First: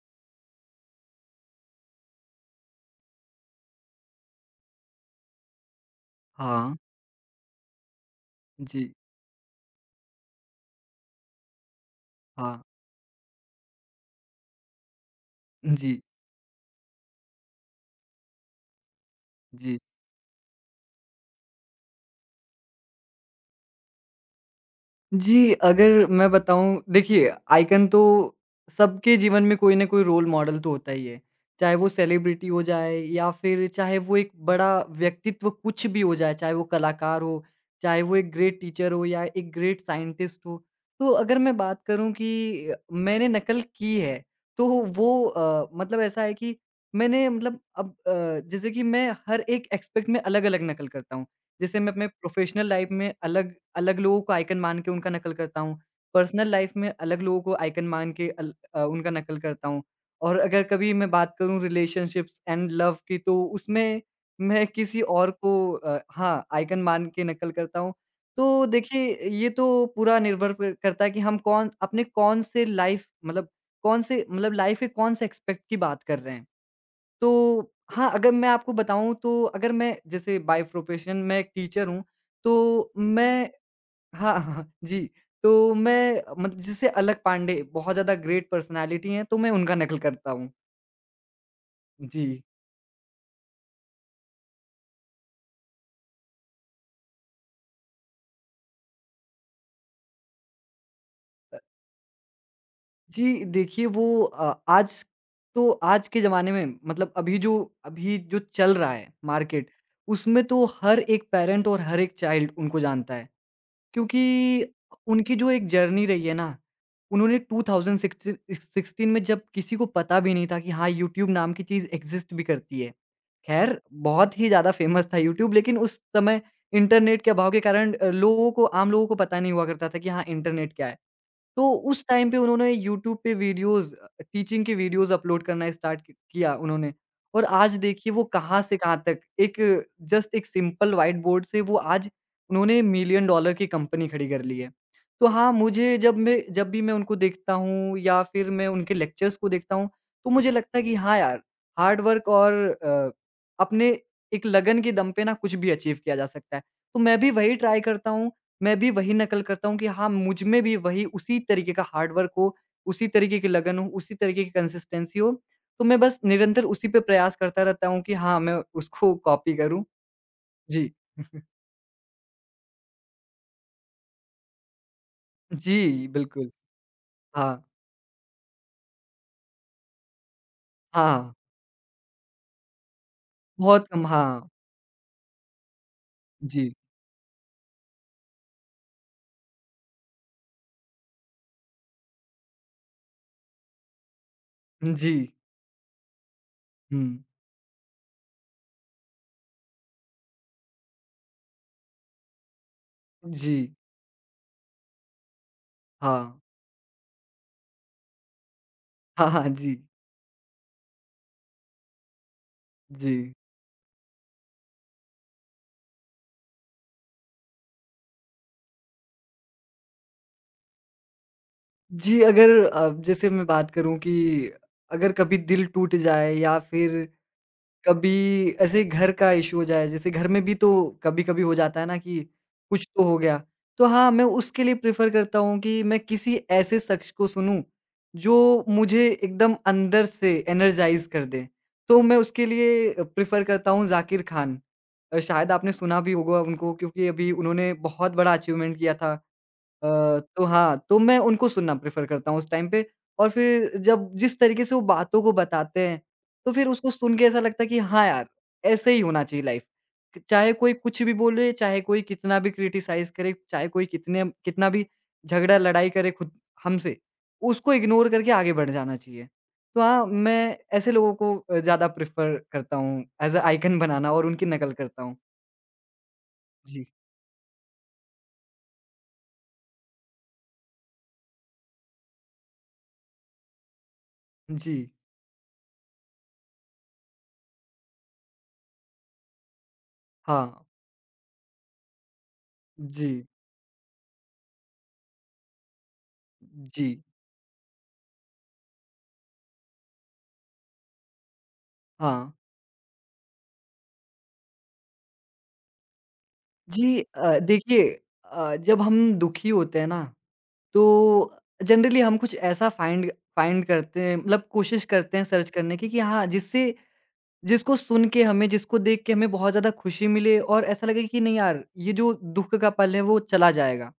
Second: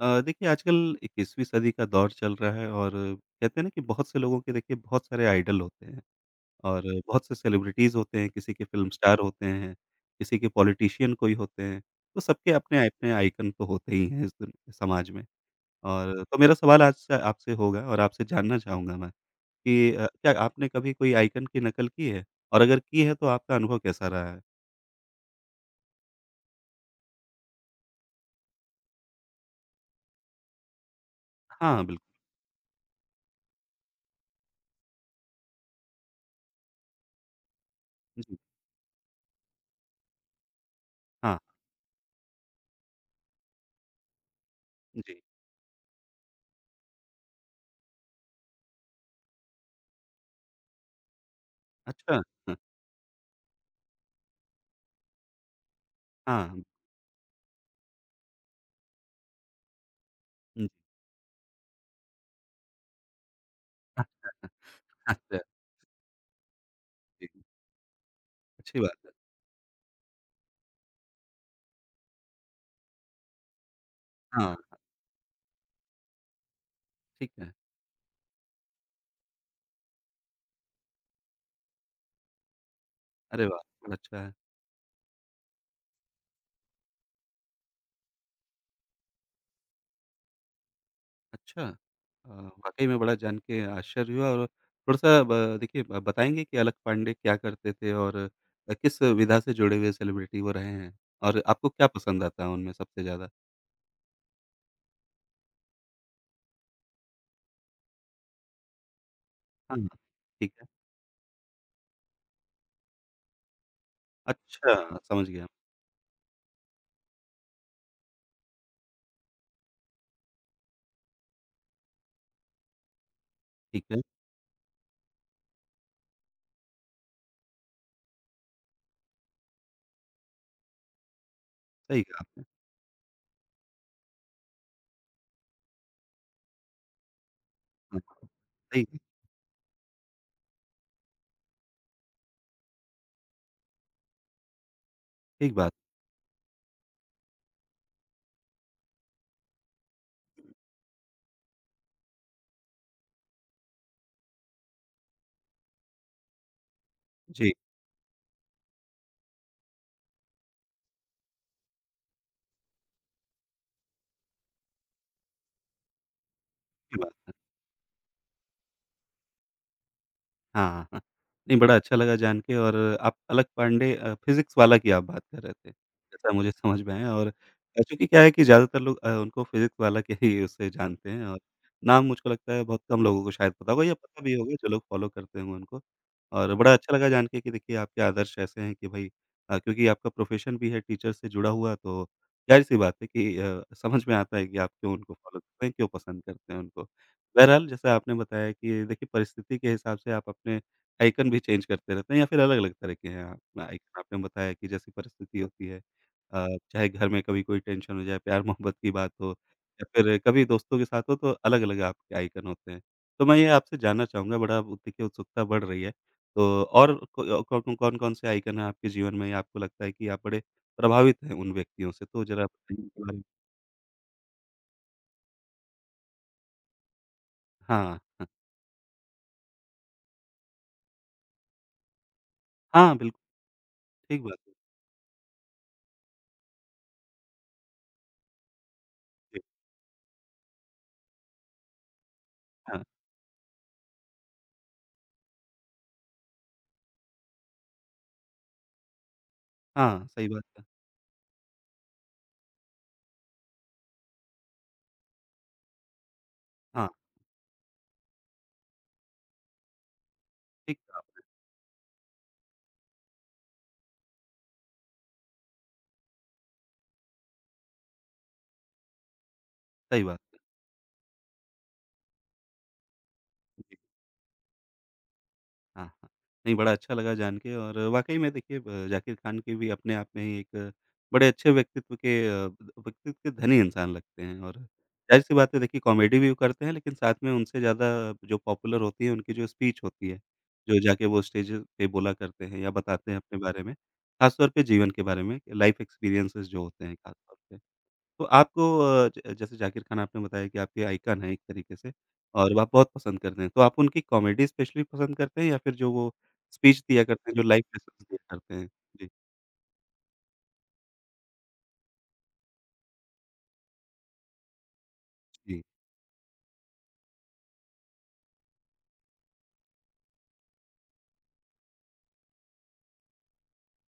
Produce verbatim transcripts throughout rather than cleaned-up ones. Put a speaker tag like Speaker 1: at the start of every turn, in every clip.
Speaker 1: अ, देखिए आजकल इक्कीसवीं सदी का दौर चल रहा है और कहते हैं ना कि बहुत से लोगों के देखिए बहुत सारे आइडल होते हैं
Speaker 2: हाँ,
Speaker 1: और बहुत से सेलिब्रिटीज़ होते हैं, किसी के फ़िल्म
Speaker 2: जी,
Speaker 1: स्टार होते हैं, किसी के पॉलिटिशियन कोई होते हैं, तो सबके
Speaker 2: हाँ,
Speaker 1: अपने-अपने आइकन तो होते ही हैं इस दुन समाज में।
Speaker 2: जी,
Speaker 1: और तो मेरा सवाल आज से आपसे होगा और आपसे जानना चाहूँगा मैं
Speaker 2: जी।
Speaker 1: कि अ, क्या आपने कभी कोई आइकन की नकल की है? और अगर की है तो आपका अनुभव कैसा रहा है?
Speaker 2: जी, अगर मैं बताऊँ देखिए आइकन तो सबके जीवन में कोई ना कोई रोल मॉडल तो होता ही है। चाहे
Speaker 1: हाँ,
Speaker 2: वो
Speaker 1: बिल्कुल।
Speaker 2: सेलिब्रिटी हो जाए या फिर चाहे वो एक बड़ा व्यक्तित्व कुछ भी हो जाए, चाहे वो कलाकार हो, चाहे वो एक
Speaker 1: जी,
Speaker 2: ग्रेट टीचर हो या एक ग्रेट साइंटिस्ट हो। तो अगर
Speaker 1: हाँ,
Speaker 2: मैं बात करूँ कि अ, मैंने नकल की है, तो
Speaker 1: जी।
Speaker 2: वो अ, मतलब ऐसा है कि मैंने मतलब अब अ, जैसे कि मैं हर एक एस्पेक्ट में अलग-अलग नकल करता हूँ। जैसे मैं अपने
Speaker 1: अच्छा, हाँ,
Speaker 2: प्रोफेशनल लाइफ में अलग अलग लोगों को आइकन मान के उनका नकल करता हूँ। पर्सनल
Speaker 1: हाँ,
Speaker 2: लाइफ में अलग लोगों को आइकन मान के अल अ, उनका नकल करता हूँ। और अगर
Speaker 1: हुँ,
Speaker 2: कभी मैं बात करूँ रिलेशनशिप्स एंड लव की तो उसमें मैं किसी और
Speaker 1: अच्छा,
Speaker 2: को अ, हाँ, आइकन मान के
Speaker 1: जी,
Speaker 2: नकल करता हूँ। तो
Speaker 1: अच्छी बात है।
Speaker 2: देखिए ये तो पूरा निर्भर प करता है कि हम कौन अपने कौन से लाइफ मतलब कौन से मतलब
Speaker 1: हाँ,
Speaker 2: लाइफ के कौन से एस्पेक्ट की बात कर रहे हैं। तो
Speaker 1: ठीक है।
Speaker 2: हाँ, अगर मैं आपको बताऊँ तो अगर मैं जैसे बाय प्रोफेशन मैं एक टीचर हूँ, तो
Speaker 1: अरे
Speaker 2: मैं
Speaker 1: वाह! बड़ा अच्छा है।
Speaker 2: हाँ, हाँ, हाँ, जी। तो मैं मतलब जैसे अलक पांडे बहुत ज़्यादा ग्रेट पर्सनैलिटी हैं, तो मैं उनका नकल करता हूँ।
Speaker 1: अच्छा
Speaker 2: जी।
Speaker 1: अ, वाक़ई में बड़ा जान के आश्चर्य हुआ और थोड़ा-सा ब देखिए ब बताएँगे कि अलक पांडे क्या करते थे और अ, किस विधा से जुड़े हुए सेलिब्रिटी वो रहे हैं? और
Speaker 2: अ,
Speaker 1: आपको क्या पसंद आता है उनमें सबसे ज़्यादा?
Speaker 2: जी, देखिए वो अ, आज तो आज के ज़माने में मतलब अभी जो अभी जो चल रहा है मार्केट,
Speaker 1: हाँ, हाँ,
Speaker 2: उसमें
Speaker 1: ठीक
Speaker 2: तो
Speaker 1: है।
Speaker 2: हर एक पेरेंट और हर एक चाइल्ड उनको जानता है। क्योंकि
Speaker 1: अच्छा, समझ
Speaker 2: उनकी
Speaker 1: गया।
Speaker 2: जो एक जर्नी रही है ना, उन्होंने ट्वेंटी सिक्सटीन सिक्सटीन में जब किसी को पता भी नहीं था कि हाँ, यूट्यूब नाम की चीज़ एक्ज़िस्ट भी करती है। ख़ैर
Speaker 1: ठीक है,
Speaker 2: बहुत ही ज़्यादा फ़ेमस था यूट्यूब लेकिन उस समय इंटरनेट के अभाव के कारण अ, लोगों को आम लोगों को पता नहीं हुआ करता था कि हाँ, इंटरनेट क्या है? तो
Speaker 1: सही
Speaker 2: उस
Speaker 1: कहा
Speaker 2: टाइम पे
Speaker 1: आपने।
Speaker 2: उन्होंने यूट्यूब पे वीडियोज़ अ, टीचिंग के वीडियोज़ अपलोड करना स्टार्ट क किया उन्होंने और आज
Speaker 1: हाँ,
Speaker 2: देखिए वो कहाँ से
Speaker 1: सही
Speaker 2: कहाँ तक एक जस्ट एक सिंपल व्हाइट बोर्ड से वो आज उन्होंने मिलियन डॉलर की कंपनी खड़ी कर ली है। तो हाँ,
Speaker 1: ठीक बात।
Speaker 2: मुझे जब मैं जब भी मैं उनको देखता हूँ या फिर मैं उनके लेक्चर्स को देखता हूँ, तो मुझे लगता है कि हाँ यार, हार्ड वर्क और अ, अपने एक लगन के दम पे ना कुछ भी अचीव किया जा सकता है। तो मैं भी
Speaker 1: जी,
Speaker 2: वही ट्राई करता हूँ मैं भी वही नकल करता हूँ कि हाँ, मुझ में भी वही उसी तरीके का हार्ड वर्क हो, उसी तरीके की लगन हो, उसी तरीके की कंसिस्टेंसी हो। तो मैं बस निरंतर उसी पे
Speaker 1: अच्छी बात है।
Speaker 2: प्रयास करता रहता हूँ कि हाँ, मैं उसको कॉपी करूँ।
Speaker 1: हाँ,
Speaker 2: जी।
Speaker 1: हाँ। नहीं बड़ा अच्छा लगा जान के और आप अलक पांडे अ, फ़िज़िक्स वाला की आप बात कर रहे थे,
Speaker 2: जी,
Speaker 1: जैसा
Speaker 2: बिल्कुल।
Speaker 1: मुझे समझ में आया और
Speaker 2: हाँ।
Speaker 1: अ, चूँकि क्या है कि ज़्यादातर लोग अ, उनको फ़िज़िक्स वाला के ही उससे जानते हैं
Speaker 2: हाँ।
Speaker 1: और नाम मुझको लगता है बहुत कम लोगों को शायद पता होगा
Speaker 2: बहुत
Speaker 1: या
Speaker 2: कम
Speaker 1: पता
Speaker 2: हाँ।
Speaker 1: भी होगा जो लोग फ़ॉलो करते होंगे उनको। और
Speaker 2: जी।
Speaker 1: बड़ा अच्छा लगा जान के कि देखिए आपके आदर्श ऐसे हैं कि भई अ, क्योंकि आपका प्रोफ़ेशन भी है टीचर से जुड़ा हुआ तो ज़ाहिर-सी बात है कि अ, समझ में आता है कि आप क्यों
Speaker 2: जी।
Speaker 1: उनको फ़ॉलो करते हैं, क्यों पसंद करते हैं उनको।
Speaker 2: हुँ।
Speaker 1: बहरहाल जैसे आपने बताया कि देखिए परिस्थिति के हिसाब से आप अपने आइकन भी चेंज करते रहते हैं या फिर अलग-अलग तरह के हैं आप
Speaker 2: जी।
Speaker 1: आइकन आपने बताया कि जैसी परिस्थिति होती है
Speaker 2: हाँ।
Speaker 1: अ, चाहे घर में कभी कोई टेंशन हो जाए, प्यार-मोहब्बत की बात
Speaker 2: हाँ,
Speaker 1: हो
Speaker 2: हाँ। जी।
Speaker 1: या फिर कभी दोस्तों के साथ हो तो अलग-अलग आपके आइकन होते हैं। तो
Speaker 2: जी।
Speaker 1: मैं ये आपसे जानना चाहूँगा बड़ा अब देखिए उत्सुकता बढ़ रही है तो और को कौन कौन-कौन से आइकन हैं आपके जीवन में या आपको लगता है कि आप बड़े प्रभावित हैं उन व्यक्तियों से?
Speaker 2: जी,
Speaker 1: तो ज़रा
Speaker 2: अगर
Speaker 1: बताइए
Speaker 2: अ,
Speaker 1: इसके बारे में।
Speaker 2: जैसे मैं बात करूँ कि अगर कभी दिल टूट जाए या फिर
Speaker 1: हाँ,
Speaker 2: कभी
Speaker 1: हाँ।
Speaker 2: ऐसे ही घर का इश्यू हो जाए, जैसे घर में भी तो कभी-कभी हो जाता है ना कि कुछ
Speaker 1: हाँ,
Speaker 2: तो हो
Speaker 1: बिल्कुल
Speaker 2: गया। तो हाँ,
Speaker 1: ठीक
Speaker 2: मैं
Speaker 1: बात है।
Speaker 2: उसके लिए प्रेफ़र करता हूँ कि मैं किसी ऐसे शख़्स को सुनूँ, जो मुझे
Speaker 1: जी,
Speaker 2: एकदम अंदर से एनर्जाइज़ कर दे। तो मैं उसके
Speaker 1: हाँ।
Speaker 2: लिए प्रेफ़र करता हूँ ज़ाकिर ख़ान। अ, शायद आपने सुना भी होगा उनको क्योंकि अभी उन्होंने बहुत बड़ा अचीवमेंट किया था।
Speaker 1: हाँ,
Speaker 2: अ,
Speaker 1: सही बात
Speaker 2: तो
Speaker 1: है।
Speaker 2: हाँ, तो मैं उनको सुनना प्रेफ़र करता हूँ उस टाइम पे और फिर जब जिस तरीके से वो बातों को बताते हैं, तो फिर
Speaker 1: हाँ,
Speaker 2: उसको सुन के ऐसा लगता है कि हाँ यार, ऐसे ही होना चाहिए लाइफ़। क चाहे कोई
Speaker 1: ठीक कहा,
Speaker 2: कुछ भी बोले, चाहे कोई कितना भी क्रिटिसाइज़ करे, चाहे कोई कितने कितना भी झगड़ा लड़ाई करे खुद हमसे, उसको इग्नोर करके आगे बढ़ जाना चाहिए। तो
Speaker 1: सही
Speaker 2: हाँ,
Speaker 1: बात है।
Speaker 2: मैं ऐसे लोगों को अ, ज़्यादा प्रेफ़र करता हूँ एज़ अ
Speaker 1: जी,
Speaker 2: आइकन बनाना और उनकी नकल करता हूँ।
Speaker 1: हाँ, हाँ। नहीं, बड़ा
Speaker 2: जी,
Speaker 1: अच्छा लगा जान के और वाक़ई में देखिए अ, ज़ाकिर खान के भी अपने आप में ही एक बड़े अच्छे व्यक्तित्व के अ, व्यक्तित्व के धनी इंसान लगते हैं और
Speaker 2: जी,
Speaker 1: ज़ाहिर-सी बात है देखिए कॉमेडी भी वो करते हैं, लेकिन साथ में उनसे ज़्यादा जो पॉपुलर होती है, उनकी जो स्पीच होती है,
Speaker 2: हाँ,
Speaker 1: जो जाके वो स्टेज पे बोला करते हैं या
Speaker 2: जी,
Speaker 1: बताते हैं अपने बारे में, ख़ास तौर पे जीवन के बारे में, लाइफ़ एक्सपीरियंसेस जो होते हैं
Speaker 2: जी,
Speaker 1: ख़ास तौर पे। तो आपको अ, ज जैसे जाकिर खान आपने बताया कि आपके आइकन हैं एक तरीके से
Speaker 2: हाँ।
Speaker 1: और आप बहुत पसंद करते हैं। तो आप उनकी कॉमेडी स्पेशली पसंद करते हैं या फिर जो वो स्पीच
Speaker 2: जी
Speaker 1: दिया करते हैं,
Speaker 2: अ,
Speaker 1: जो लाइफ
Speaker 2: देखिए
Speaker 1: लेसन्स दिया करते
Speaker 2: अ,
Speaker 1: हैं?
Speaker 2: जब
Speaker 1: जी,
Speaker 2: हम दुखी होते हैं ना तो जनरली हम कुछ ऐसा फाइंड फाइंड करते हैं मतलब कोशिश करते हैं सर्च
Speaker 1: जी।
Speaker 2: करने की कि हाँ जिससे जिसको सुन के हमें जिसको देख के हमें बहुत ज़्यादा खुशी मिले और ऐसा लगे कि नहीं यार ये जो दुख का पल है वो चला जाएगा।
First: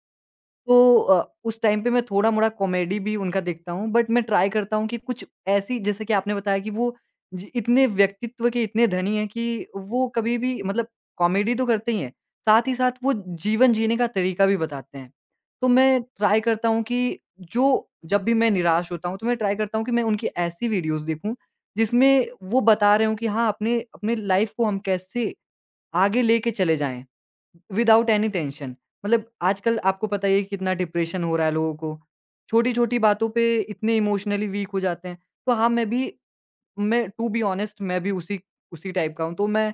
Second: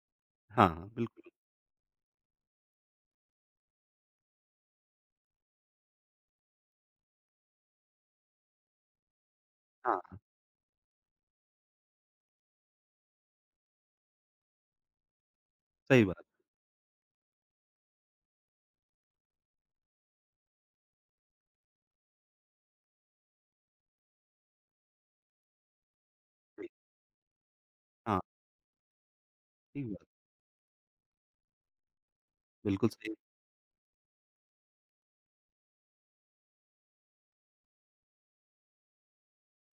Speaker 1: हाँ, हाँ,
Speaker 2: तो
Speaker 1: बिल्कुल।
Speaker 2: अ, उस टाइम पे मैं थोड़ा-मोड़ा कॉमेडी भी उनका देखता हूँ, बट मैं ट्राई करता हूँ कि कुछ ऐसी जैसे कि आपने बताया कि वो ज इतने व्यक्तित्व के इतने धनी हैं कि वो
Speaker 1: हाँ,
Speaker 2: कभी भी मतलब कॉमेडी तो करते ही हैं, साथ ही साथ वो जीवन जीने का तरीका भी बताते हैं। तो मैं
Speaker 1: सही बात
Speaker 2: ट्राई
Speaker 1: है।
Speaker 2: करता हूँ कि जो जब भी मैं निराश होता हूँ, तो मैं ट्राई करता हूँ कि मैं उनकी ऐसी वीडियोज़ देखूँ, जिसमें वो बता रहे हों कि हाँ, अपने अपने लाइफ़ को हम कैसे आगे लेके
Speaker 1: जी,
Speaker 2: चले जाएँ, विदाउट
Speaker 1: हाँ,
Speaker 2: एनी टेंशन। मतलब आजकल
Speaker 1: ठीक
Speaker 2: आपको
Speaker 1: बात।
Speaker 2: पता ही है कितना डिप्रेशन हो रहा है लोगों को,
Speaker 1: बिल्कुल
Speaker 2: छोटी-छोटी
Speaker 1: सही,
Speaker 2: बातों पे इतने इमोशनली वीक हो जाते हैं। तो हाँ, मैं भी मैं टू बी ऑनेस्ट मैं भी उसी उसी टाइप का हूँ। तो मैं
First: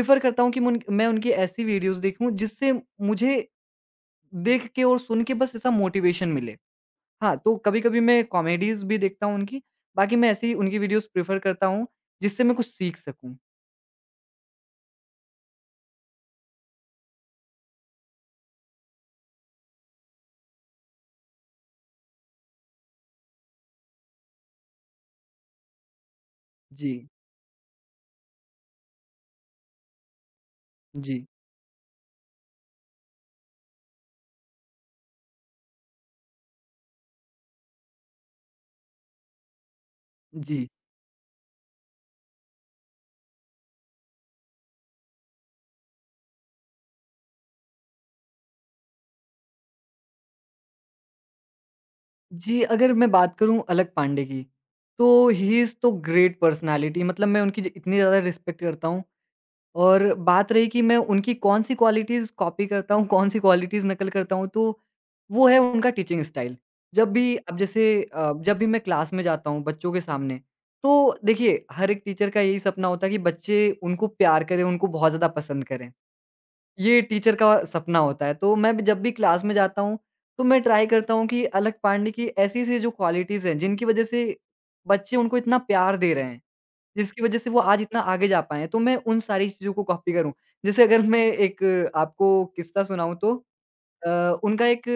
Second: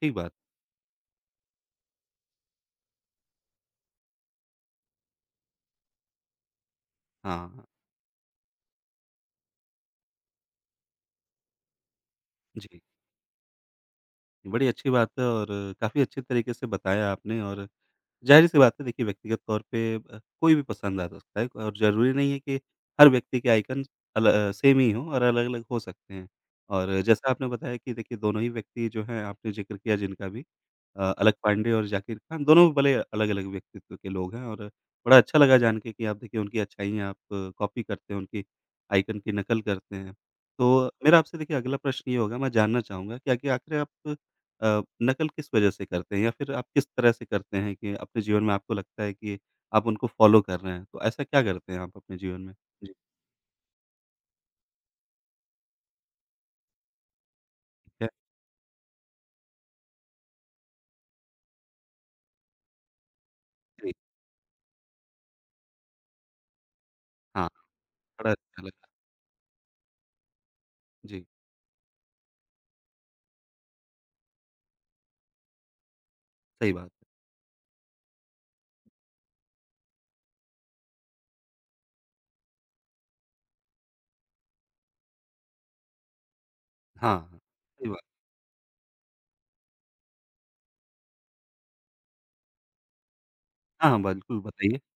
Speaker 1: ठीक बात।
Speaker 2: करता हूँ कि मुन मैं उनकी ऐसी वीडियोज़ देखूँ जिससे मुझे देख के और सुन के बस ऐसा मोटिवेशन मिले। हाँ,
Speaker 1: हाँ,
Speaker 2: तो
Speaker 1: हाँ।
Speaker 2: कभी-कभी मैं कॉमेडीज़ भी देखता हूँ उनकी, बाकी मैं ऐसी उनकी वीडियोज़ प्रेफ़र करता हूँ जिससे मैं कुछ
Speaker 1: जी,
Speaker 2: सीख सकूँ।
Speaker 1: बड़ी अच्छी बात है और काफ़ी अच्छे तरीके से बताया आपने और ज़ाहिर-सी बात है देखिए व्यक्तिगत तौर पे अ, कोई भी पसंद आ सकता है और ज़रूरी नहीं है कि हर व्यक्ति के आइकन अल अ, सेम ही हों और अलग-अलग हो सकते हैं। और
Speaker 2: जी,
Speaker 1: जैसा आपने बताया कि देखिए दोनों ही व्यक्ति जो हैं आपने ज़िक्र किया जिनका भी अ,
Speaker 2: जी,
Speaker 1: अलग पांडे और ज़ाकिर खान दोनों भले अलग-अलग व्यक्तित्व के लोग हैं और बड़ा अच्छा लगा जान के कि आप देखिए उनकी अच्छाइयाँ आप कॉपी करते हैं, उनकी आइकन की नकल करते हैं।
Speaker 2: जी।
Speaker 1: तो मेरा आपसे देखिए अगला प्रश्न ये होगा मैं जानना चाहूँगा कि आखिर आखिर आप अ, नकल किस वजह से करते हैं या फिर आप किस तरह से करते हैं कि अपने जीवन में आपको लगता है कि आप उनको फ़ॉलो कर रहे हैं? तो ऐसा क्या करते हैं आप अपने जीवन में?
Speaker 2: जी, अगर
Speaker 1: जी,
Speaker 2: मैं बात करूँ अलक पांडे की, तो ही इज़ तो ग्रेट पर्सनैलिटी मतलब मैं उनकी ज इतनी
Speaker 1: क्या
Speaker 2: ज़्यादा रिस्पेक्ट करता हूँ और बात रही कि मैं उनकी कौन-सी क्वालिटीज़ कॉपी करता हूँ, कौन-सी क्वालिटीज़
Speaker 1: जी,
Speaker 2: नकल करता हूँ, तो वो है उनका टीचिंग स्टाइल। जब भी
Speaker 1: हाँ,
Speaker 2: अब जैसे
Speaker 1: बड़ा
Speaker 2: अ, जब
Speaker 1: अच्छा
Speaker 2: भी मैं
Speaker 1: लगा।
Speaker 2: क्लास में जाता हूँ बच्चों के सामने, तो
Speaker 1: जी,
Speaker 2: देखिए हर एक टीचर का यही सपना होता है कि बच्चे उनको प्यार करें, उनको बहुत ज़्यादा पसंद करें।
Speaker 1: सही बात है।
Speaker 2: ये टीचर का सपना होता है। तो मैं भी जब भी क्लास में जाता हूँ, तो मैं ट्राई करता हूँ कि अलक पांडे की ऐसी-ऐसी जो क्वालिटीज़ हैं, जिनकी वज़ह से बच्चे उनको इतना प्यार दे रहे हैं,
Speaker 1: हाँ,
Speaker 2: जिसकी वज़ह
Speaker 1: हाँ,
Speaker 2: से वो आज
Speaker 1: सही
Speaker 2: इतना
Speaker 1: बात
Speaker 2: आगे जा पाए हैं। तो मैं उन सारी चीज़ों को कॉपी करूँ। जैसे अगर मैं एक आपको किस्सा सुनाऊँ तो
Speaker 1: हाँ, हाँ,
Speaker 2: अ,
Speaker 1: बिल्कुल
Speaker 2: उनका
Speaker 1: बताइए।
Speaker 2: एक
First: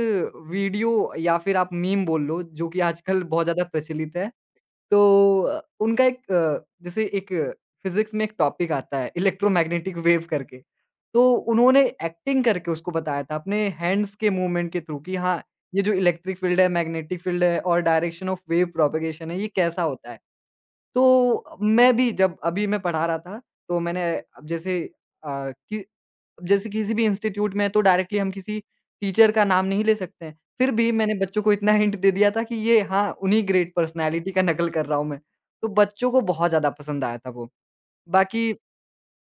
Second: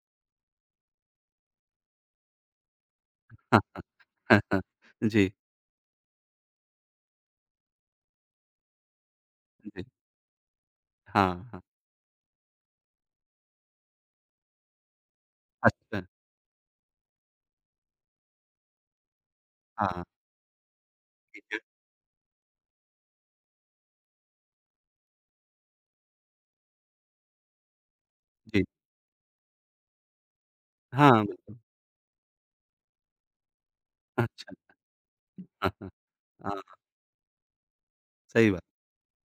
Speaker 2: वीडियो या फिर आप मीम बोल लो, जो कि आजकल बहुत
Speaker 1: हाँ,
Speaker 2: ज़्यादा
Speaker 1: हाँ।
Speaker 2: प्रचलित है।
Speaker 1: हाँ, हाँ,
Speaker 2: तो
Speaker 1: जी,
Speaker 2: अ, उनका एक अ, जैसे एक फिज़िक्स में एक टॉपिक आता है
Speaker 1: जी।
Speaker 2: इलेक्ट्रोमैग्नेटिक वेव करके। तो
Speaker 1: हाँ, हाँ,
Speaker 2: उन्होंने एक्टिंग करके उसको बताया था अपने हैंड्स के मूवमेंट के थ्रू कि हाँ, ये जो
Speaker 1: अच्छा।
Speaker 2: इलेक्ट्रिक फ़ील्ड है, मैग्नेटिक फ़ील्ड है और डायरेक्शन ऑफ वेव प्रोपगेशन है, ये कैसा
Speaker 1: हाँ, हाँ,
Speaker 2: होता है।
Speaker 1: ठीक
Speaker 2: तो
Speaker 1: है।
Speaker 2: मैं भी जब अभी मैं पढ़ा रहा था, तो मैंने अब जैसे अ, कि जैसे किसी भी इंस्टीट्यूट में तो डायरेक्टली हम किसी
Speaker 1: जी,
Speaker 2: टीचर का नाम नहीं ले सकते हैं। फिर भी
Speaker 1: हाँ,
Speaker 2: मैंने बच्चों को
Speaker 1: बिल्कुल।
Speaker 2: इतना हिंट दे दिया था कि ये हाँ, उन्हीं ग्रेट पर्सनैलिटी का
Speaker 1: अच्छा,
Speaker 2: नकल कर रहा हूँ मैं। तो
Speaker 1: हाँ, हाँ,
Speaker 2: बच्चों को बहुत
Speaker 1: हाँ,
Speaker 2: ज़्यादा पसंद आया था वो।
Speaker 1: सही
Speaker 2: बाकी
Speaker 1: बात।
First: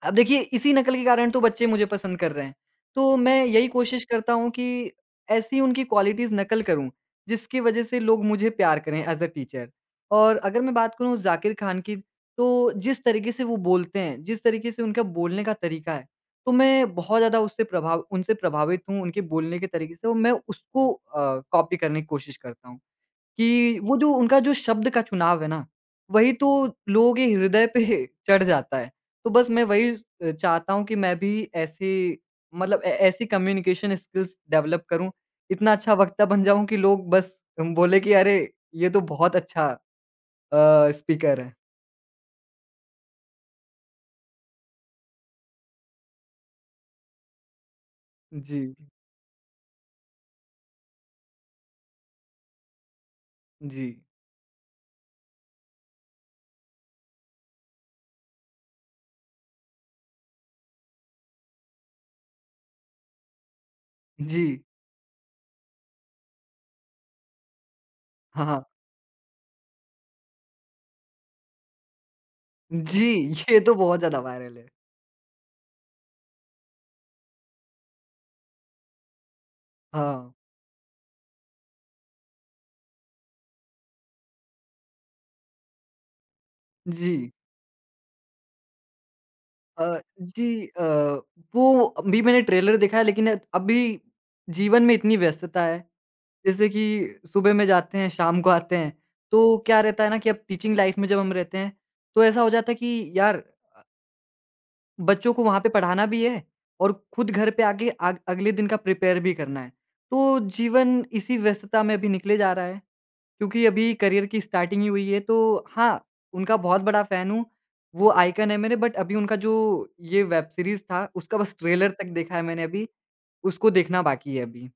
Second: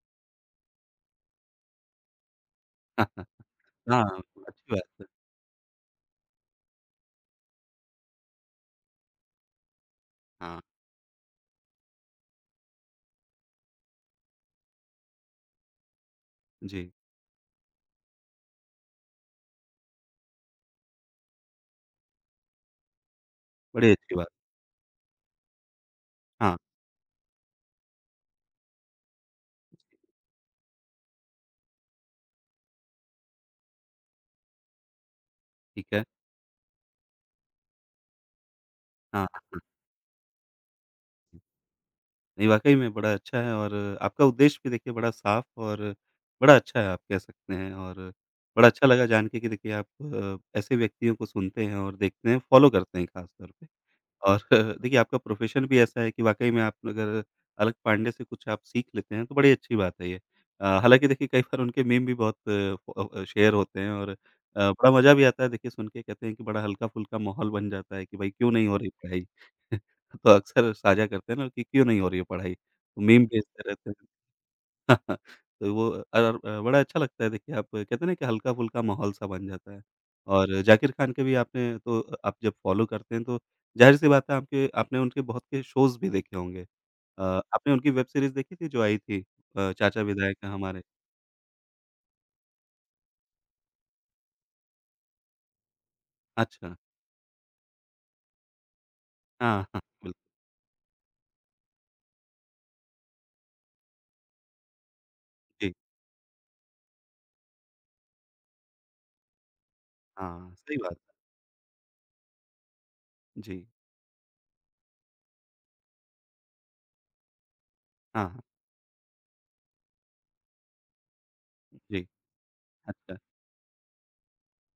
Speaker 2: अब देखिए इसी नकल के कारण तो बच्चे मुझे पसंद कर रहे हैं।
Speaker 1: हाँ,
Speaker 2: तो
Speaker 1: हाँ,
Speaker 2: मैं यही कोशिश
Speaker 1: हाँ,
Speaker 2: करता हूँ कि
Speaker 1: अच्छी बात है।
Speaker 2: ऐसी उनकी क्वालिटीज़ नकल करूँ, जिसकी वजह से लोग मुझे प्यार करें एज़ अ टीचर। और
Speaker 1: हाँ,
Speaker 2: अगर मैं बात करूँ ज़ाकिर खान की, तो जिस तरीके से वो बोलते हैं, जिस तरीके से उनका बोलने का तरीका है, तो
Speaker 1: जी,
Speaker 2: मैं बहुत ज़्यादा उससे प्रभाव उनसे प्रभावित हूँ, उनके बोलने के तरीके से और मैं उसको अ, कॉपी करने की कोशिश करता हूँ। कि
Speaker 1: बड़ी
Speaker 2: वो जो
Speaker 1: अच्छी बात।
Speaker 2: उनका जो शब्द का चुनाव है ना, वही तो
Speaker 1: हाँ,
Speaker 2: लोगों के हृदय पे चढ़ जाता है। तो बस मैं वही अ, चाहता हूँ कि मैं भी ऐसे मतलब ऐ ऐसी कम्युनिकेशन स्किल्स डेवलप करूँ, इतना
Speaker 1: ठीक
Speaker 2: अच्छा
Speaker 1: है।
Speaker 2: वक्ता बन जाऊँ कि लोग बस बोले कि अरे! ये तो
Speaker 1: हाँ।
Speaker 2: बहुत अच्छा अ, स्पीकर है।
Speaker 1: नहीं, वाक़ई में बड़ा अच्छा है और आपका उद्देश्य भी देखिए बड़ा साफ़ और बड़ा अच्छा है आप कह सकते हैं और
Speaker 2: जी,
Speaker 1: बड़ा अच्छा लगा जान के कि देखिए आप अ, ऐसे व्यक्तियों को सुनते हैं और देखते हैं, फ़ॉलो करते हैं ख़ास तौर पे।
Speaker 2: जी,
Speaker 1: और देखिए आपका प्रोफ़ेशन भी ऐसा है कि वाक़ई में आप अगर अलग पांडे से कुछ आप सीख लेते हैं तो बड़ी अच्छी बात है ये। अ, हालाँकि देखिए कई बार उनके मीम भी बहुत अ अ, शेयर होते हैं और अ,
Speaker 2: जी।
Speaker 1: बड़ा मज़ा भी आता है देखिए सुन के कहते हैं कि बड़ा हल्का-फुल्का माहौल बन जाता है कि भाई
Speaker 2: हाँ,
Speaker 1: क्यों
Speaker 2: हाँ।
Speaker 1: नहीं हो रही पढ़ाई? तो अक्सर साझा करते हैं ना कि क्यों नहीं हो रही है पढ़ाई? तो
Speaker 2: जी,
Speaker 1: मीम
Speaker 2: ये
Speaker 1: भेजते
Speaker 2: तो
Speaker 1: रहते
Speaker 2: बहुत
Speaker 1: हैं।
Speaker 2: ज़्यादा वायरल है।
Speaker 1: तो वो अर अ, बड़ा अच्छा लगता है देखिए आप कहते हैं ना कि हल्का-फुल्का माहौल-सा बन जाता है।
Speaker 2: हाँ,
Speaker 1: और जाकिर खान के भी आपने तो आप जब फ़ॉलो करते हैं तो ज़ाहिर-सी बात है आपके आपने उनके बहुत के शोज़ भी देखे होंगे। अ,
Speaker 2: जी।
Speaker 1: आपने उनकी वेब सीरीज़ देखी थी जो आई थी अ,
Speaker 2: अ,
Speaker 1: चाचा विधायक हैं
Speaker 2: जी
Speaker 1: हमारे?
Speaker 2: अ, वो अभी मैंने ट्रेलर देखा है लेकिन अभी जीवन में इतनी व्यस्तता है, जैसे
Speaker 1: अच्छा।
Speaker 2: कि सुबह में जाते हैं, शाम को आते हैं, तो
Speaker 1: हाँ,
Speaker 2: क्या
Speaker 1: हाँ,
Speaker 2: रहता है
Speaker 1: बिल्कुल।
Speaker 2: ना कि अब टीचिंग लाइफ में जब हम रहते हैं, तो ऐसा हो जाता है कि यार बच्चों को वहाँ पे
Speaker 1: जी।
Speaker 2: पढ़ाना भी है और खुद घर पे आके आग अगले दिन का प्रिपेयर भी करना है। तो
Speaker 1: हाँ, सही बात
Speaker 2: जीवन
Speaker 1: है।
Speaker 2: इसी व्यस्तता में अभी निकले जा रहा है। क्योंकि
Speaker 1: जी।
Speaker 2: अभी करियर की स्टार्टिंग ही हुई है तो हाँ, उनका बहुत बड़ा फ़ैन हूँ। वो
Speaker 1: हाँ, हाँ।
Speaker 2: आइकन है मेरे बट अभी उनका जो ये वेब सीरीज़ था उसका बस ट्रेलर तक
Speaker 1: जी।
Speaker 2: देखा है मैंने अभी,
Speaker 1: अच्छा,
Speaker 2: उसको देखना बाकी है अभी।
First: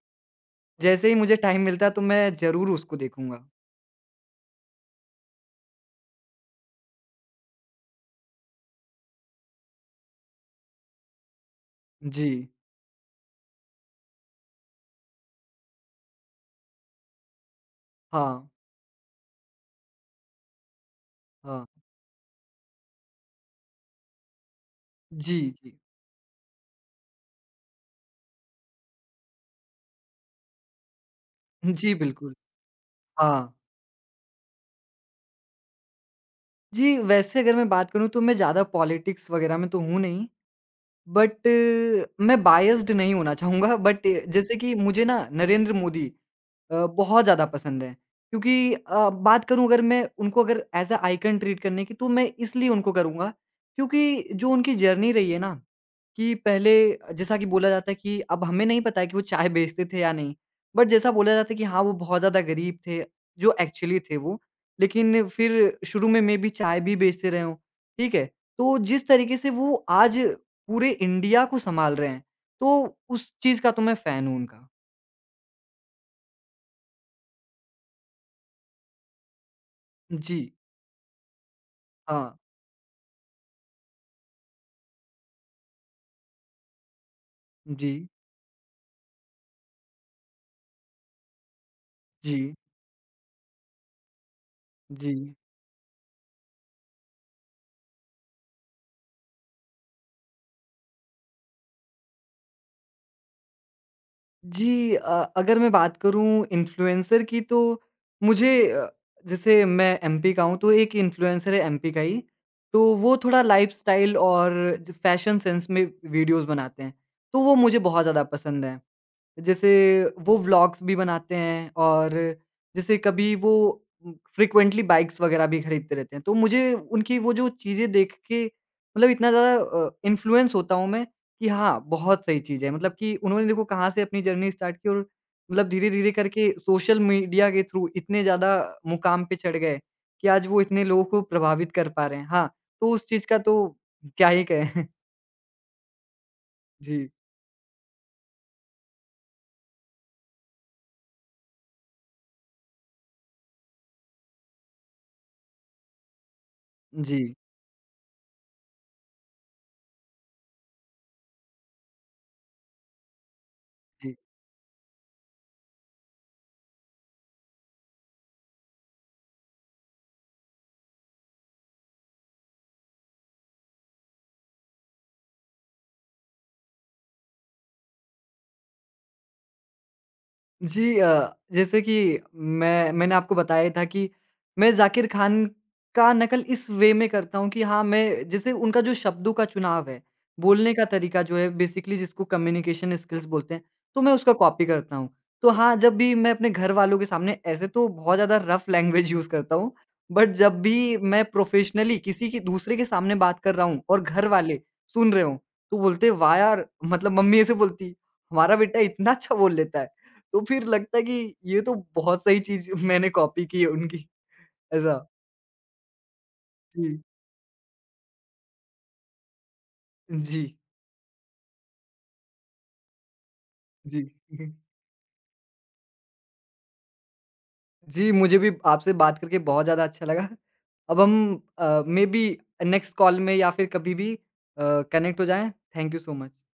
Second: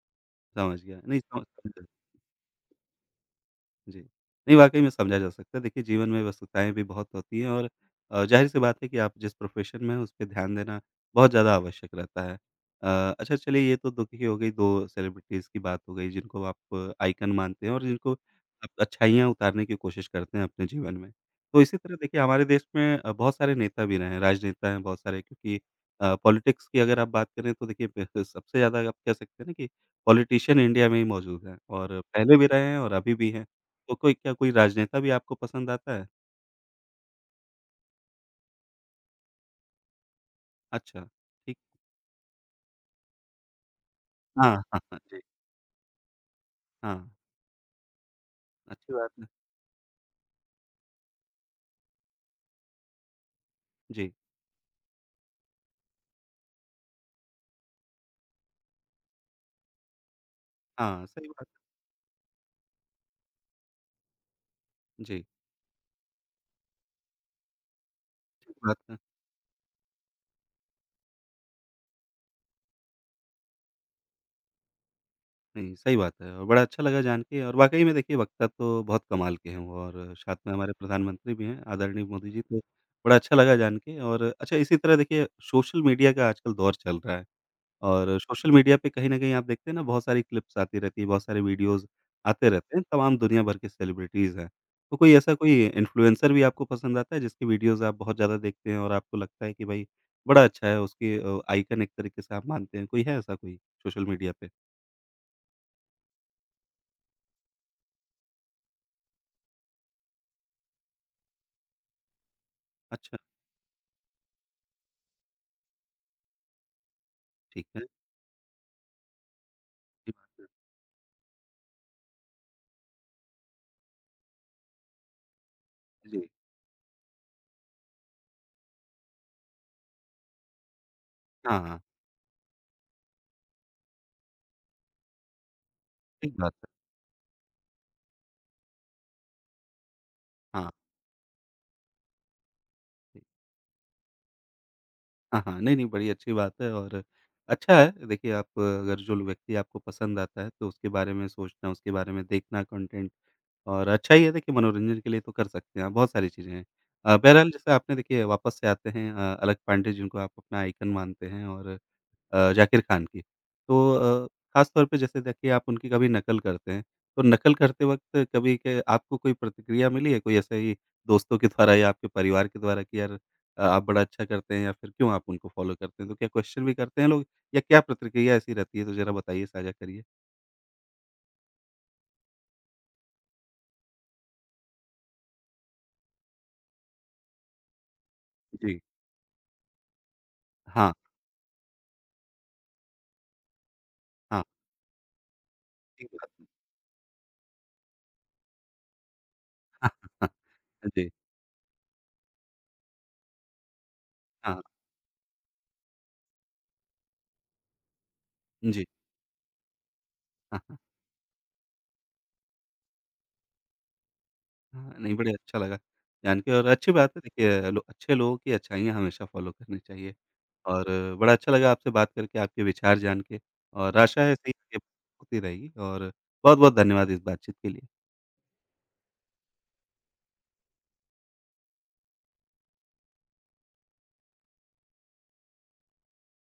Speaker 1: समझ गया।
Speaker 2: जैसे ही
Speaker 1: नहीं
Speaker 2: मुझे
Speaker 1: समझ
Speaker 2: टाइम मिलता है तो मैं ज़रूर उसको देखूँगा।
Speaker 1: जी। नहीं, वाक़ई में समझा जा सकता है। देखिए, जीवन में व्यस्तताएँ भी बहुत होती हैं और अ, ज़ाहिर-सी बात है कि आप जिस प्रोफ़ेशन में हैं, उस पे ध्यान देना बहुत ज़्यादा आवश्यक रहता है।
Speaker 2: जी,
Speaker 1: अ, अच्छा चलिए ये तो दुखी हो गई दो सेलिब्रिटीज़ की बात हो गई जिनको आप आइकन मानते हैं और जिनको
Speaker 2: हाँ,
Speaker 1: आप अच्छाइयाँ उतारने की कोशिश करते हैं अपने जीवन में। तो
Speaker 2: हाँ।
Speaker 1: इसी तरह देखिए हमारे देश में अ, बहुत सारे नेता भी रहे हैं, राजनेता हैं बहुत सारे
Speaker 2: जी,
Speaker 1: क्योंकि
Speaker 2: जी।
Speaker 1: अ, पॉलिटिक्स की अगर आप बात करें तो देखिए प सबसे ज़्यादा आप कह सकते हैं ना कि पॉलिटिशियन इंडिया में ही मौजूद हैं
Speaker 2: जी,
Speaker 1: और
Speaker 2: बिल्कुल।
Speaker 1: पहले भी रहे हैं और अभी भी हैं।
Speaker 2: हाँ।
Speaker 1: तो कोई क्या कोई राजनेता भी आपको पसंद आता है?
Speaker 2: जी, वैसे अगर मैं बात करूँ तो मैं ज़्यादा पॉलिटिक्स वग़ैरह में तो हूँ नहीं,
Speaker 1: अच्छा,
Speaker 2: बट
Speaker 1: ठीक।
Speaker 2: मैं बायस्ड नहीं होना चाहूँगा बट जैसे
Speaker 1: हाँ,
Speaker 2: कि
Speaker 1: हाँ, हाँ,
Speaker 2: मुझे ना
Speaker 1: जी।
Speaker 2: नरेंद्र मोदी अ,
Speaker 1: हाँ,
Speaker 2: बहुत ज़्यादा पसंद है। क्योंकि
Speaker 1: अच्छी
Speaker 2: अ,
Speaker 1: बात है।
Speaker 2: बात करूँ अगर मैं उनको अगर एज़ अ आइकन ट्रीट करने की तो मैं इसलिए उनको करूँगा
Speaker 1: जी,
Speaker 2: क्योंकि जो उनकी जर्नी रही है ना कि पहले जैसा कि बोला जाता है कि अब हमें नहीं पता है कि वो चाय बेचते थे या नहीं। बट
Speaker 1: हाँ,
Speaker 2: जैसा
Speaker 1: सही
Speaker 2: बोला
Speaker 1: बात
Speaker 2: जाता है कि
Speaker 1: है।
Speaker 2: हाँ, वो बहुत ज़्यादा गरीब थे, जो एक्चुअली थे वो।
Speaker 1: जी,
Speaker 2: लेकिन फिर शुरू में मेबी चाय भी बेचते रहे हों, ठीक है?
Speaker 1: ठीक
Speaker 2: तो
Speaker 1: बात है।
Speaker 2: जिस तरीके से वो आज पूरे इंडिया को सँभाल रहे हैं, तो उस चीज़ का तो मैं फ़ैन हूँ उनका।
Speaker 1: नहीं, सही बात है और बड़ा अच्छा लगा जान के और वाक़ई में देखिए वक्ता तो बहुत कमाल के हैं वो और साथ
Speaker 2: जी।
Speaker 1: में हमारे प्रधानमंत्री भी हैं, आदरणीय मोदी
Speaker 2: हाँ।
Speaker 1: जी, तो बड़ा अच्छा लगा जान के और अच्छा इसी तरह देखिए सोशल मीडिया का आजकल दौर चल रहा है।
Speaker 2: जी।
Speaker 1: और सोशल मीडिया पे कहीं न कहीं आप देखते हैं ना बहुत सारी क्लिप्स आती रहती है, बहुत सारे वीडियोज़ आते
Speaker 2: जी,
Speaker 1: रहते हैं, तमाम दुनिया भर के सेलिब्रिटीज़ हैं। तो
Speaker 2: जी।
Speaker 1: कोई ऐसा कोई इन्फ्लुएंसर भी आपको पसंद आता है जिसकी वीडियोज़ आप बहुत ज़्यादा देखते हैं और आपको लगता है कि भाई बड़ा अच्छा है, उसकी अ, आइकन एक तरीके से आप मानते हैं, कोई है ऐसा कोई सोशल मीडिया पे?
Speaker 2: जी अ, अगर मैं बात करूँ इन्फ्लुएंसर की तो मुझे अ, जैसे मैं एमपी का हूँ तो एक इन्फ्लुएंसर है एमपी का ही, तो वो
Speaker 1: अच्छा,
Speaker 2: थोड़ा लाइफ़स्टाइल और ज फैशन सेंस में वीडियोज़ बनाते हैं, तो वो
Speaker 1: ठीक
Speaker 2: मुझे
Speaker 1: है,
Speaker 2: बहुत ज़्यादा पसंद है। जैसे
Speaker 1: अच्छी
Speaker 2: वो
Speaker 1: बात है।
Speaker 2: व्लॉग्स भी बनाते हैं और जैसे कभी वो फ्रीक्वेंटली बाइक्स वगैरह भी खरीदते रहते हैं।
Speaker 1: जी,
Speaker 2: तो मुझे उनकी वो जो चीज़ें देख के मतलब इतना ज़्यादा अ, इन्फ्लुएंस होता हूँ मैं कि
Speaker 1: हाँ, हाँ,
Speaker 2: हाँ, बहुत सही चीज़ है। मतलब कि उन्होंने देखो कहाँ से अपनी जर्नी स्टार्ट की और मतलब धीरे-धीरे
Speaker 1: ठीक
Speaker 2: करके
Speaker 1: बात है।
Speaker 2: सोशल मीडिया के थ्रू इतने ज़्यादा मुकाम पे चढ़ गए कि आज वो
Speaker 1: हाँ,
Speaker 2: इतने लोगों को प्रभावित कर पा रहे हैं। हाँ, तो उस
Speaker 1: जी,
Speaker 2: चीज़ का तो क्या ही कहें?
Speaker 1: हाँ, हाँ, नहीं, नहीं, बड़ी अच्छी बात है और
Speaker 2: जी,
Speaker 1: अच्छा है देखिए आप अगर जो व्यक्ति आपको पसंद आता है तो उसके बारे में सोचना, उसके बारे में देखना कंटेंट और अच्छा ही है देखिए मनोरंजन के लिए तो कर सकते हैं आप, बहुत सारी चीज़ें हैं। अ,
Speaker 2: जी,
Speaker 1: बहरहाल जैसे आपने देखिए वापस से आते हैं अ, अलख पांडे जिनको आप अपना आइकन मानते हैं और अ, जाकिर खान की। तो
Speaker 2: जी।
Speaker 1: अ, ख़ास तौर पे जैसे देखिए आप उनकी कभी नकल करते हैं, तो नकल करते वक़्त कभी के आपको कोई प्रतिक्रिया मिली है? कोई ऐसे ही दोस्तों के द्वारा या आपके परिवार के द्वारा कि यार अ, आप बड़ा अच्छा करते हैं या फिर क्यों आप उनको फ़ॉलो करते हैं? तो क्या क्वेश्चन भी करते हैं लोग या क्या प्रतिक्रिया ऐसी रहती है? तो ज़रा बताइए, साझा करिए?
Speaker 2: जी अ, जैसे कि मैं मैंने आपको बताया था कि मैं ज़ाकिर खान का नकल इस वे में करता हूँ कि हाँ, मैं जैसे
Speaker 1: जी।
Speaker 2: उनका जो शब्दों का चुनाव है, बोलने का
Speaker 1: हाँ,
Speaker 2: तरीका जो है बेसिकली जिसको कम्युनिकेशन स्किल्स बोलते हैं, तो मैं उसका
Speaker 1: हाँ,
Speaker 2: कॉपी करता हूँ। तो हाँ, जब
Speaker 1: ठीक
Speaker 2: भी
Speaker 1: बात
Speaker 2: मैं
Speaker 1: है।
Speaker 2: अपने घर वालों के सामने ऐसे तो बहुत ज़्यादा रफ़ लैंग्वेज यूज़ करता हूँ, बट जब भी
Speaker 1: जी।
Speaker 2: मैं प्रोफ़ेशनली किसी के दूसरे के सामने बात कर रहा हूँ और घर वाले
Speaker 1: हाँ,
Speaker 2: सुन रहे हों, तो बोलते हैं, "वाह यार!" मतलब मम्मी ऐसे बोलती, "हमारा बेटा
Speaker 1: जी।
Speaker 2: इतना अच्छा बोल लेता है।" तो
Speaker 1: हाँ,
Speaker 2: फिर
Speaker 1: हाँ।
Speaker 2: लगता है कि ये तो बहुत सही चीज़ मैंने कॉपी की है उनकी,
Speaker 1: हाँ,
Speaker 2: ऐसा।
Speaker 1: नहीं बड़े अच्छा लगा जान के और अच्छी
Speaker 2: जी,
Speaker 1: बात है देखिए लो अच्छे लोगों की अच्छाइयाँ हमेशा फ़ॉलो करनी चाहिए
Speaker 2: जी,
Speaker 1: और बड़ा अच्छा लगा आपसे बात करके, आपके विचार जान के और
Speaker 2: जी।
Speaker 1: आशा है ऐसे ही आगे होती रहेगी और बहुत-बहुत धन्यवाद इस बातचीत के लिए।
Speaker 2: जी, मुझे भी आपसे बात करके बहुत ज़्यादा अच्छा लगा। अब हम अ, मेबी नेक्स्ट कॉल में या फिर कभी भी अ, कनेक्ट हो जाएँ। Thank you so much.